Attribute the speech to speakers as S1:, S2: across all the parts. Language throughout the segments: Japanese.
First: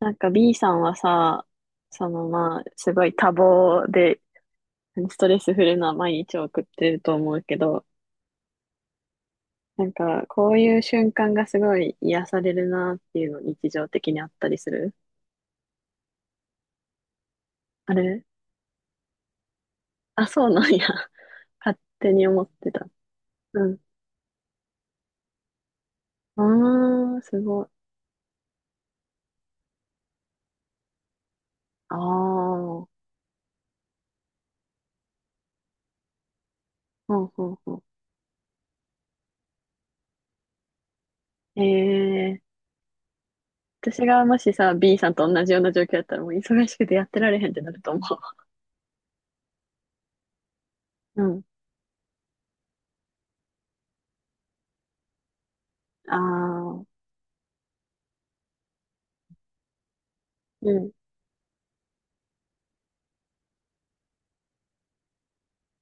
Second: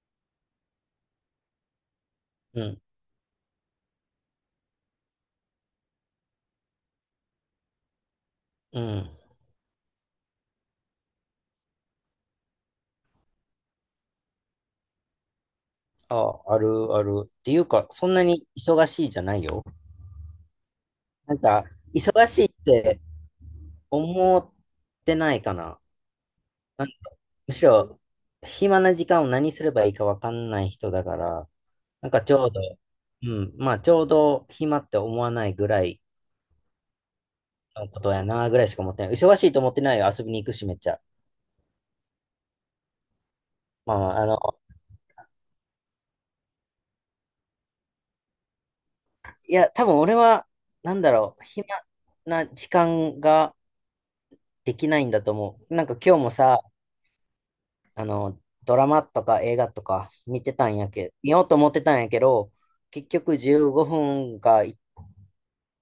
S1: なんか B さんはさ、そのま
S2: う
S1: あ、
S2: ん、
S1: すごい多忙で、ストレスフルな毎日を送ってると思うけど、
S2: うん。
S1: なんかこういう瞬間がすごい癒されるなっていうの日常的にあったりする？
S2: あ、あるある。っていうか、
S1: あ
S2: そんな
S1: れ。
S2: に忙しいじゃないよ。
S1: あ、そうなんや。
S2: なんか、
S1: 勝手に
S2: 忙
S1: 思
S2: しい
S1: っ
S2: っ
S1: てた。
S2: て
S1: うん。
S2: 思ってないかな。なん
S1: うーん、す
S2: む
S1: ご
S2: し
S1: い。
S2: ろ、暇な時間を何すればいいかわかんない人だから、
S1: ああ、
S2: なんかちょうど、
S1: ほ
S2: うん、まあちょうど暇って思わないぐらい
S1: うほうほう。
S2: のことやなぐらいしか思ってない。忙しいと思ってないよ。遊びに行くし、めっちゃ。
S1: ええ、
S2: まあ、
S1: 私
S2: ま
S1: が
S2: あ
S1: も
S2: の、
S1: しさ、B さんと同じような状況だったらもう忙しくてやってられへんってなると思
S2: いや、多分俺は、なんだ
S1: う。う
S2: ろ
S1: ん。
S2: う、暇な時間ができないんだと思う。なんか
S1: あ
S2: 今日もさ、
S1: あ、
S2: ドラマとか映画とか
S1: うん。
S2: 見ようと思ってたんやけど、結局15分かい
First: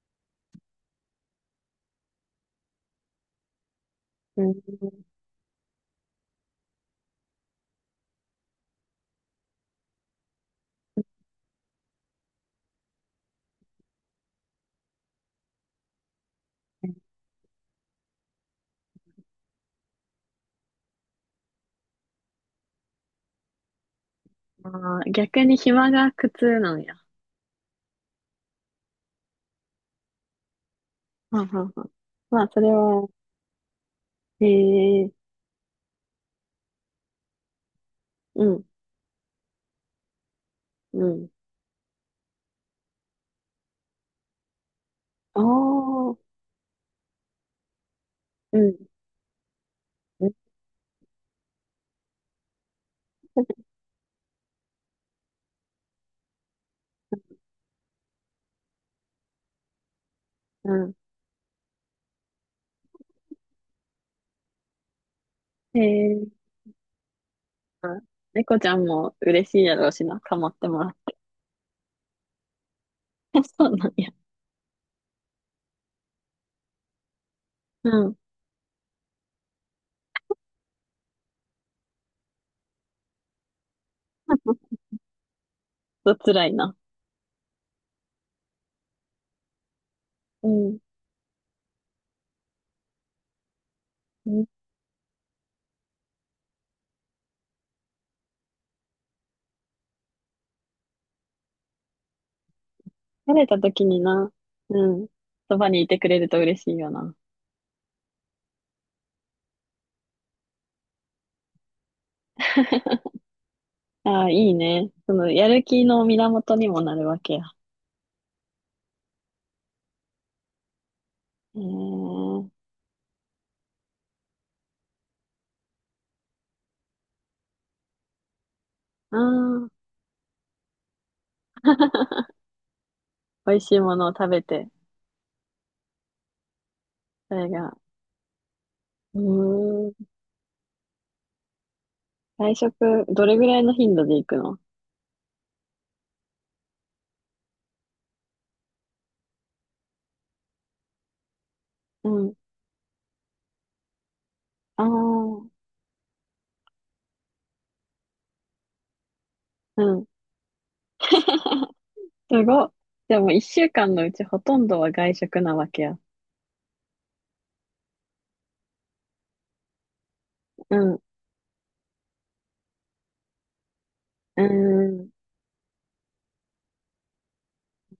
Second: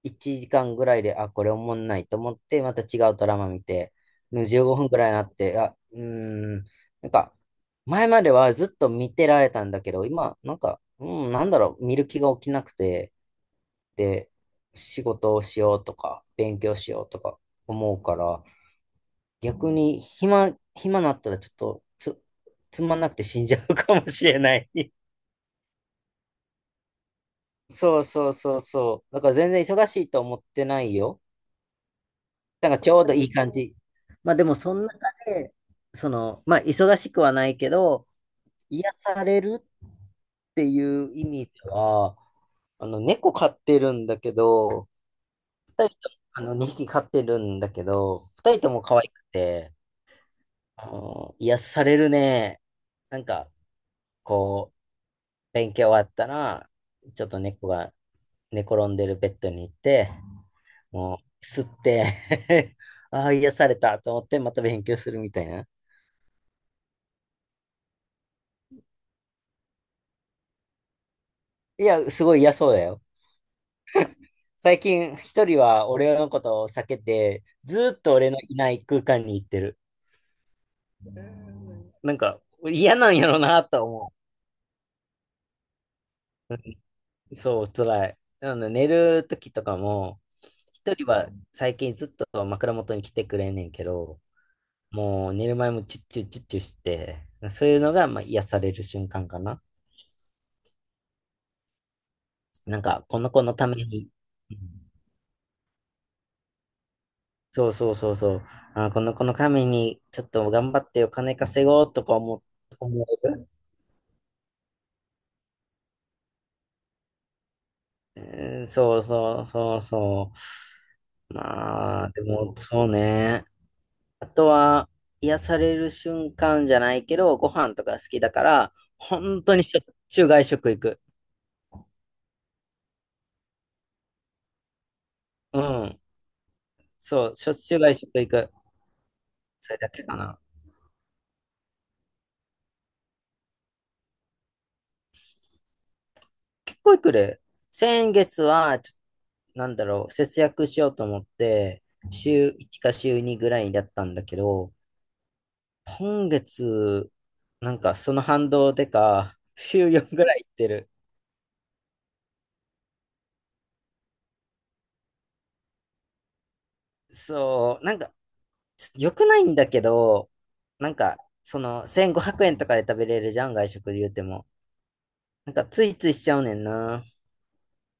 S2: 1時間ぐらいで、あ、これおもんないと思って、また違うドラマ見て、も
S1: う
S2: う
S1: ん。
S2: 15分ぐらいになって、あ、ん、なんか、前まではずっと見てられたんだけど、今、なんか、なんだろう、見る気が起きなくて、で、仕事をしようとか、勉強しようとか思うから、逆に暇、暇なったらちょっとつまんなくて死んじゃうかもしれない。
S1: あ ー逆に暇が苦痛なんや。
S2: そうそうそうそう。だから全然忙しいと思ってないよ。
S1: はんはんはん。まあ、そ
S2: だ
S1: れ
S2: からちょう
S1: は、
S2: どいい感じ。まあで
S1: へ
S2: もその中
S1: え、
S2: で、まあ忙しくはないけど、
S1: うん、
S2: 癒されるってい
S1: う
S2: う意
S1: ん。
S2: 味では、猫飼ってるんだけど、
S1: あ
S2: 二人と
S1: あ、
S2: も、2匹飼ってるんだけど、二
S1: う
S2: 人と
S1: ん、
S2: も可愛くて、
S1: うん、
S2: 癒されるね。なんか、こう、勉強終わったら、ちょっと猫が寝転んでるベッドに行って、
S1: うん。
S2: もう、吸って ああ、癒されたと思って、また勉強するみたいな。
S1: へえ、あ、猫ちゃんも嬉しいやろうしな、かまってもらって。
S2: いや、すごい嫌そうだよ。
S1: そうなんや。
S2: 最近、一人は俺のことを避けて、ずー
S1: う
S2: っと
S1: ん。
S2: 俺のいない空間に行ってる。なんか、嫌なんやろなと思
S1: と辛
S2: う。
S1: いな。
S2: そう、辛い。なので、寝る時とかも、
S1: うん。
S2: 一人は最近ずっと枕元に来てくれんねんけど、
S1: うん、
S2: もう寝る前もチュッチュッチュッチュして、そういうのがまあ癒される瞬間かな。なんか、この
S1: 慣
S2: 子
S1: れ
S2: の
S1: た
S2: た
S1: 時
S2: め
S1: に
S2: に、
S1: な。
S2: う
S1: う
S2: ん、
S1: ん。そばにいてくれると嬉しいよな。
S2: そうそうそうそう、あ、この子のためにちょっと頑張ってお金稼ごうとか思う、思 える。
S1: ああ、いいね。その、やる気の源にもなるわけや。
S2: うん、そうそうそうそう。
S1: へ
S2: まあ、でも
S1: え。
S2: そうね。あとは、癒される瞬間じゃないけど、ご飯とか好きだから、
S1: あ
S2: 本当にしょ
S1: あ、
S2: っちゅう外食行く。
S1: 美味しいものを食べて、
S2: うん、そ
S1: そ
S2: う、し
S1: れ
S2: ょっち
S1: が、
S2: ゅう外食行く。
S1: う
S2: それ
S1: ー
S2: だ
S1: ん。
S2: けかな。
S1: 外食、どれぐらいの頻度で行くの？
S2: 結構来る。先月は、なんだろう、節約しようと思って、
S1: うん。
S2: 週1か週2ぐらいだったんだけど、
S1: ああ、
S2: 今月、なんかその反動でか、
S1: う
S2: 週
S1: ん。
S2: 4ぐらい行ってる。
S1: すごっ。でも一週間のうちほとんどは外食なわけや。
S2: そう、なんか、ちょ良くないんだけど、
S1: う
S2: なん
S1: ん。う
S2: か、1500円とかで食べれるじゃん、外食で言うて
S1: ー
S2: も。
S1: ん。
S2: なんか、ついついしちゃうねんな。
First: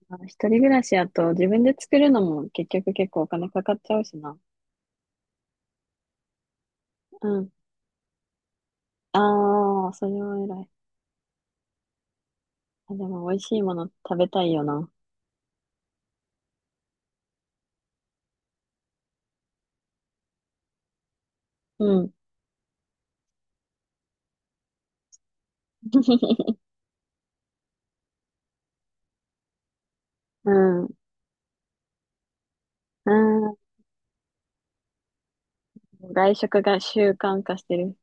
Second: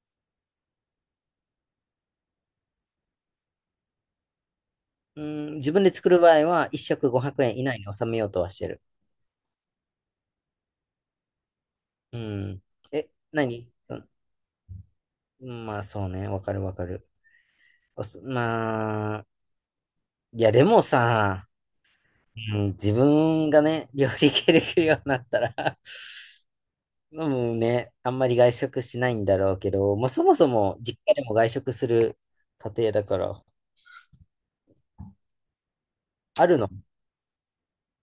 S1: まあ一人暮らしやと自分で作るのも結局結構お金かかっちゃうしな。
S2: うん、自分で作る場合は、1食
S1: う
S2: 500
S1: ん。
S2: 円以内に収めようとはしてる。
S1: ああ、それは偉い。
S2: うん。
S1: あ、で
S2: え、
S1: も美味しい
S2: 何？
S1: もの食べたいよな。
S2: うん、まあそうね、わかるわかる。まあ、いやでもさ、
S1: うん。
S2: うん、自分がね、料理系できるようになったら もうね、あんまり外食しないんだろうけど、まあそもそ
S1: う
S2: も
S1: ん。
S2: 実家でも外食する家庭だ
S1: う
S2: から、
S1: ん。外
S2: ある
S1: 食
S2: の。
S1: が習慣化してる。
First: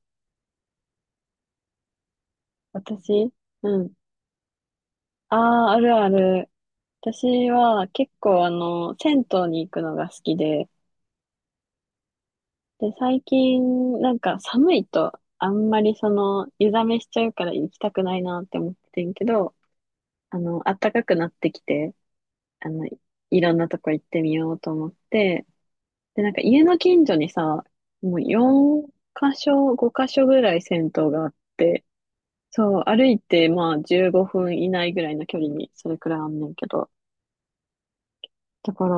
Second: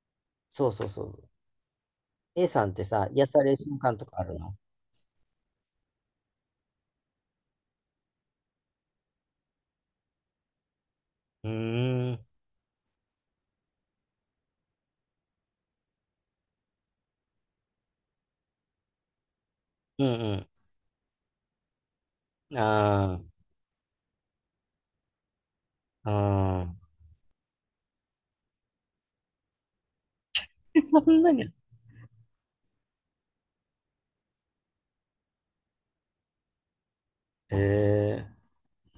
S2: そうそうそう。A さんってさ、癒
S1: 私、
S2: される
S1: う
S2: 瞬
S1: ん。
S2: 間とかあるの？
S1: ああ、あるある。私は結構銭湯に行くのが好きで、
S2: うーん、
S1: で、最近なんか寒いとあんまり湯冷めしちゃうから行きたくないなって思ってんけど、
S2: うん
S1: 暖かくなってきて、
S2: うん。
S1: あの、
S2: あ
S1: いろんなとこ行ってみようと思って、
S2: あ、
S1: で、なんか
S2: あ
S1: 家の
S2: あ。
S1: 近所にさ、もう4箇所、5箇所ぐらい 銭
S2: そ
S1: 湯
S2: ん
S1: があ
S2: な
S1: っ
S2: に。
S1: て、そう、歩いてまあ15分以内ぐらいの距離にそれくらいあんねんけど、
S2: え
S1: だから、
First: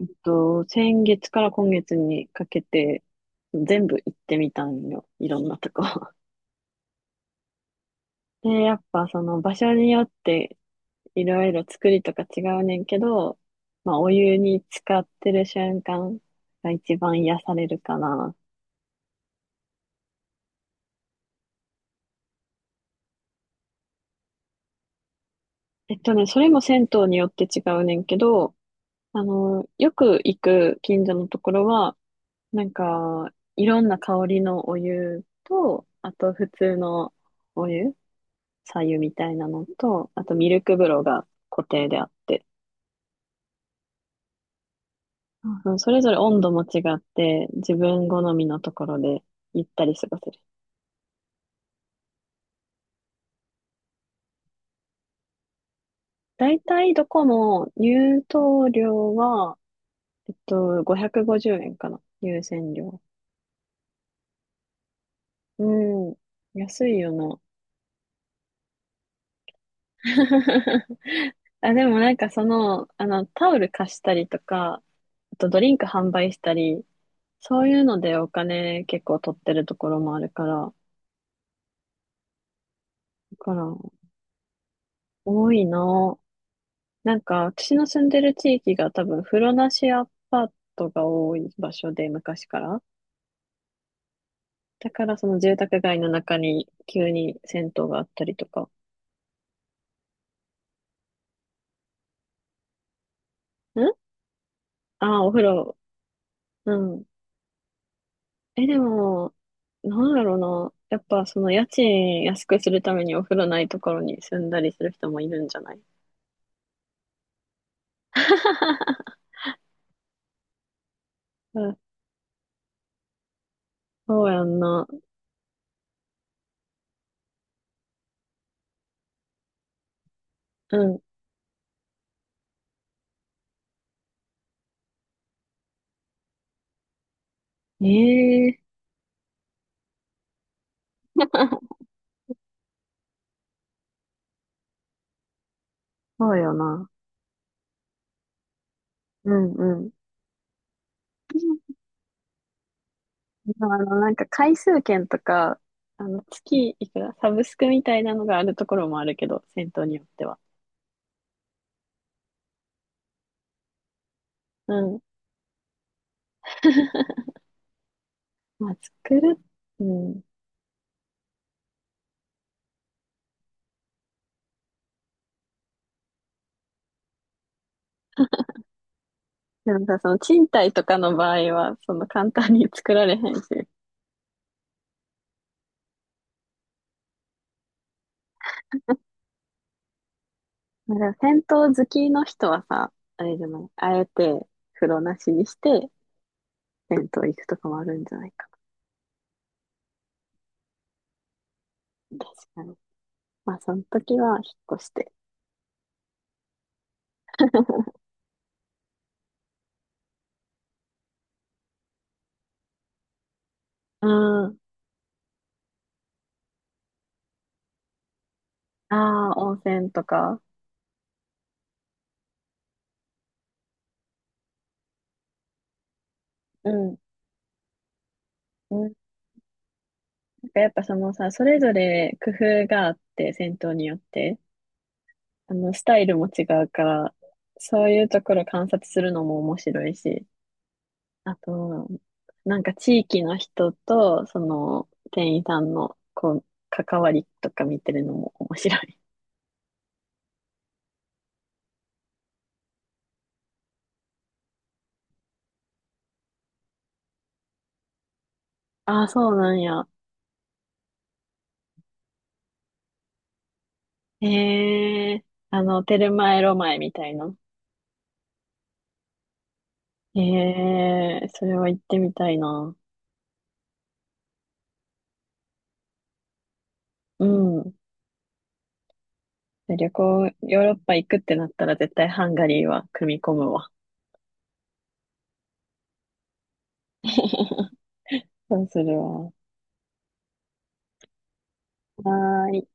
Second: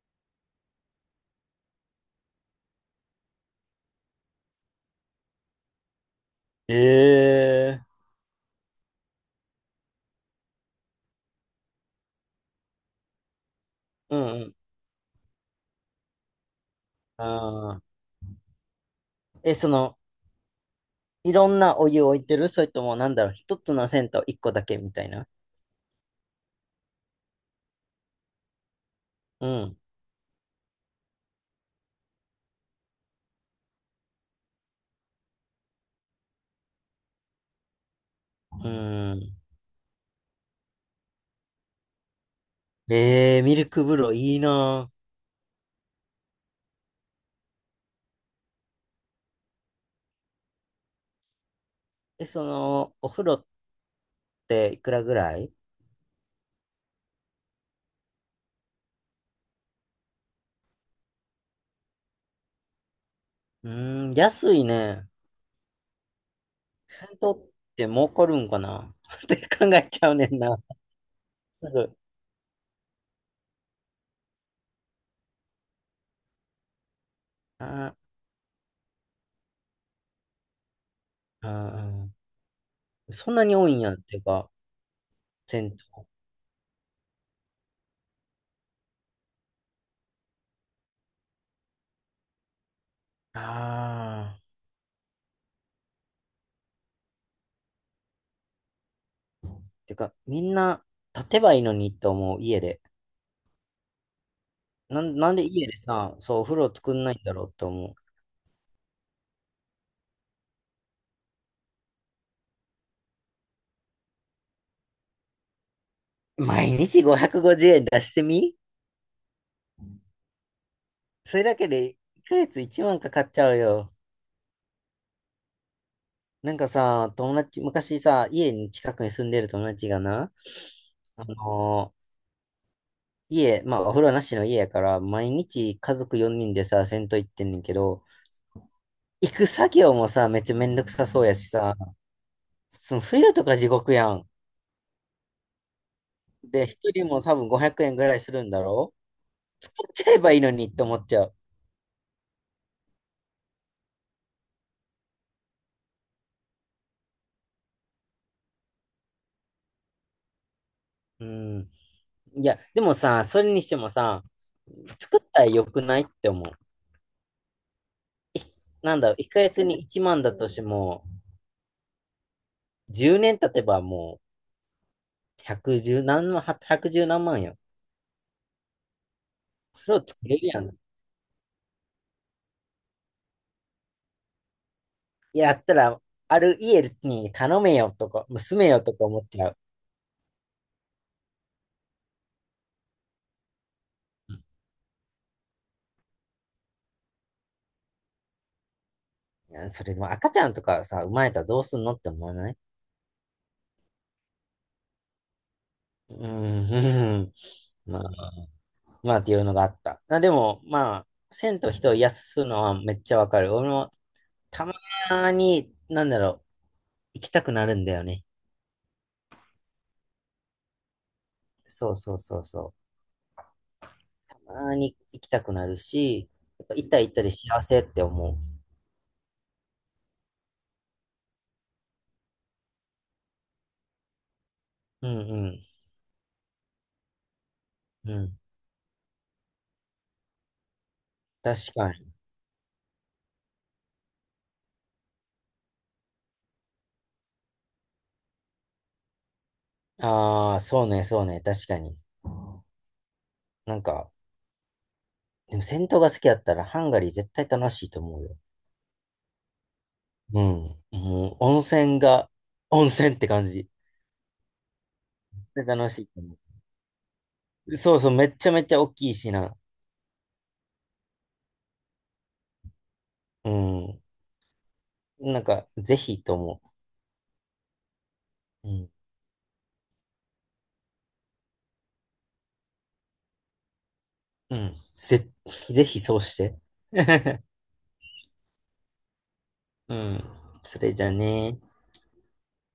S1: 先月から今月にかけて、全部行ってみたんよ。いろんなとこ。
S2: えええ、
S1: で、やっぱその場所によって、いろいろ作りとか違うねんけど、まあ、お
S2: うん
S1: 湯
S2: うん。
S1: に浸かってる瞬間が一番
S2: あ
S1: 癒される
S2: あ。
S1: かな。
S2: え、いろんなお湯を置いてる？それとも、なんだろう、一つの銭湯一個だけみたいな。
S1: それも銭湯によって違うねんけど、
S2: うん。
S1: よく行く近所のところは、なんか、いろんな香りのお湯と、あと普通のお湯
S2: う
S1: 左湯みた
S2: ん。
S1: いなのと、あとミルク風呂が固定であって、
S2: ミルク風呂いいな
S1: うん、それぞれ温度も違って、自分好みのところでゆったり過ごせる。
S2: ぁ。え、お風呂っていくらぐらい？
S1: だいたいどこも入湯料は、550円かな。入選料。
S2: うーん、安いね。
S1: うん。安い
S2: 銭
S1: よ
S2: 湯
S1: な。
S2: って儲かるんかな って考えちゃうねんな。す
S1: あ、で
S2: ぐ。
S1: もなんかタオル貸したりとか、あとドリンク販売したり、そういう
S2: あー
S1: のでお金結構取ってるところもあるから、
S2: あ、ー、そん
S1: だ
S2: な
S1: か
S2: に
S1: ら、
S2: 多いんやっていうか、
S1: 多い
S2: 銭湯。
S1: な。なんか、私の住んでる地域が多分、風呂なしアパートが多い場所で、昔から。
S2: ああ、
S1: だから、その住宅街の中に急に銭湯があったりとか。
S2: てか、みんな立てばいいのにと思う、家で。
S1: ん。
S2: な
S1: あ
S2: ん、
S1: あー、お
S2: なん
S1: 風
S2: で家
S1: 呂。
S2: でさ、そう、お風呂
S1: う
S2: 作ん
S1: ん。
S2: ないんだろうと思う。
S1: え、でも、なんだろうな。やっぱ、その家賃安くするためにお風呂ないところに住んだりする人もいるんじゃない？
S2: 毎日550円出してみ、 それだ
S1: う
S2: け
S1: ん、
S2: で1ヶ月1万かかっちゃうよ。
S1: そうやんな。
S2: なんかさ、友達、昔さ、家に近くに住んでる友達がな、
S1: う
S2: あのー家、まあお風呂なしの家やから、毎日家族4人でさ、銭湯行ってんねんけ
S1: ん。
S2: ど、
S1: ええ。
S2: 行く作業もさ、めっちゃめんどくさそうやしさ、その冬とか地獄やん。
S1: そうよ
S2: で、一
S1: な。
S2: 人も多分500円ぐらいするんだろ、
S1: うん
S2: 使
S1: うん。
S2: っちゃえばいいのにって思っちゃう。
S1: まあなんか回数券とか、月いくら、サブスクみたいなのがあるところもあるけど、銭湯によっては。
S2: うん。いや、でもさ、それにしてもさ、
S1: うん。
S2: 作ったら良くないって思う。
S1: まあ、
S2: なんだろう、
S1: 作
S2: 1
S1: る、
S2: ヶ月に
S1: う
S2: 1
S1: ん。
S2: 万だとしても、10年経てばもう、110何万、1 1何万よ。
S1: でも
S2: それ
S1: さ、
S2: を
S1: その
S2: 作れる
S1: 賃
S2: や
S1: 貸
S2: ん。
S1: とかの場合は、その簡単に作られへんし。
S2: やったら、ある家に頼めよとか、住めよとか思っちゃう。
S1: まあ、でも銭湯好きの人はさ、あれじゃない、あえて風呂なしにして、銭湯行くとかもあるんじゃないか
S2: いやそれでも赤ちゃんとかさ、生まれたらどうすんのって
S1: な。
S2: 思わ
S1: 確
S2: ない？
S1: かに。まあ、その時は引っ越して。
S2: うーん、まあ、まあっていうのがあった。あ、でも、まあ、銭湯人を癒すのはめっちゃわかる。俺も
S1: うん。
S2: たまに、なんだろう、行きたくなるんだよね。
S1: ああ、温泉とか。
S2: そうそうそうそう。あに行きたくなるし、やっ
S1: う
S2: ぱ行った
S1: ん。
S2: ら行ったで幸せって思
S1: うん、やっぱそのさ、それぞれ工夫があって、戦闘によって、
S2: う。うん
S1: スタイルも違うから、そういう
S2: うん。う
S1: とこ
S2: ん。
S1: ろ観察するのも面白いし、あ
S2: 確
S1: と、
S2: かに。
S1: なんか地域の人と、その、店員さんの、こう、関わりとか見てるのも面白い。
S2: ああ、そうね、そうね、確かに。なんか、でも銭湯が好きだったらハンガリー絶対楽しいと思うよ。
S1: ああ、そうなんや。
S2: うん。もう温泉が、温泉って感じ。
S1: へえ、
S2: 絶対楽
S1: テ
S2: しい
S1: ル
S2: と
S1: マ
S2: 思
S1: エロマエみたいな。
S2: う。そうそう、めっちゃめちゃ大きいしな。
S1: へえ、それは行ってみたいな。
S2: うん。なんか、ぜひと思
S1: うん。
S2: う。うん。
S1: 旅行、ヨーロッパ行くってなったら絶対ハンガリーは組み込むわ。
S2: うん。ぜひそうして。
S1: そうするわ。
S2: うん。それじゃね。
S1: はーい。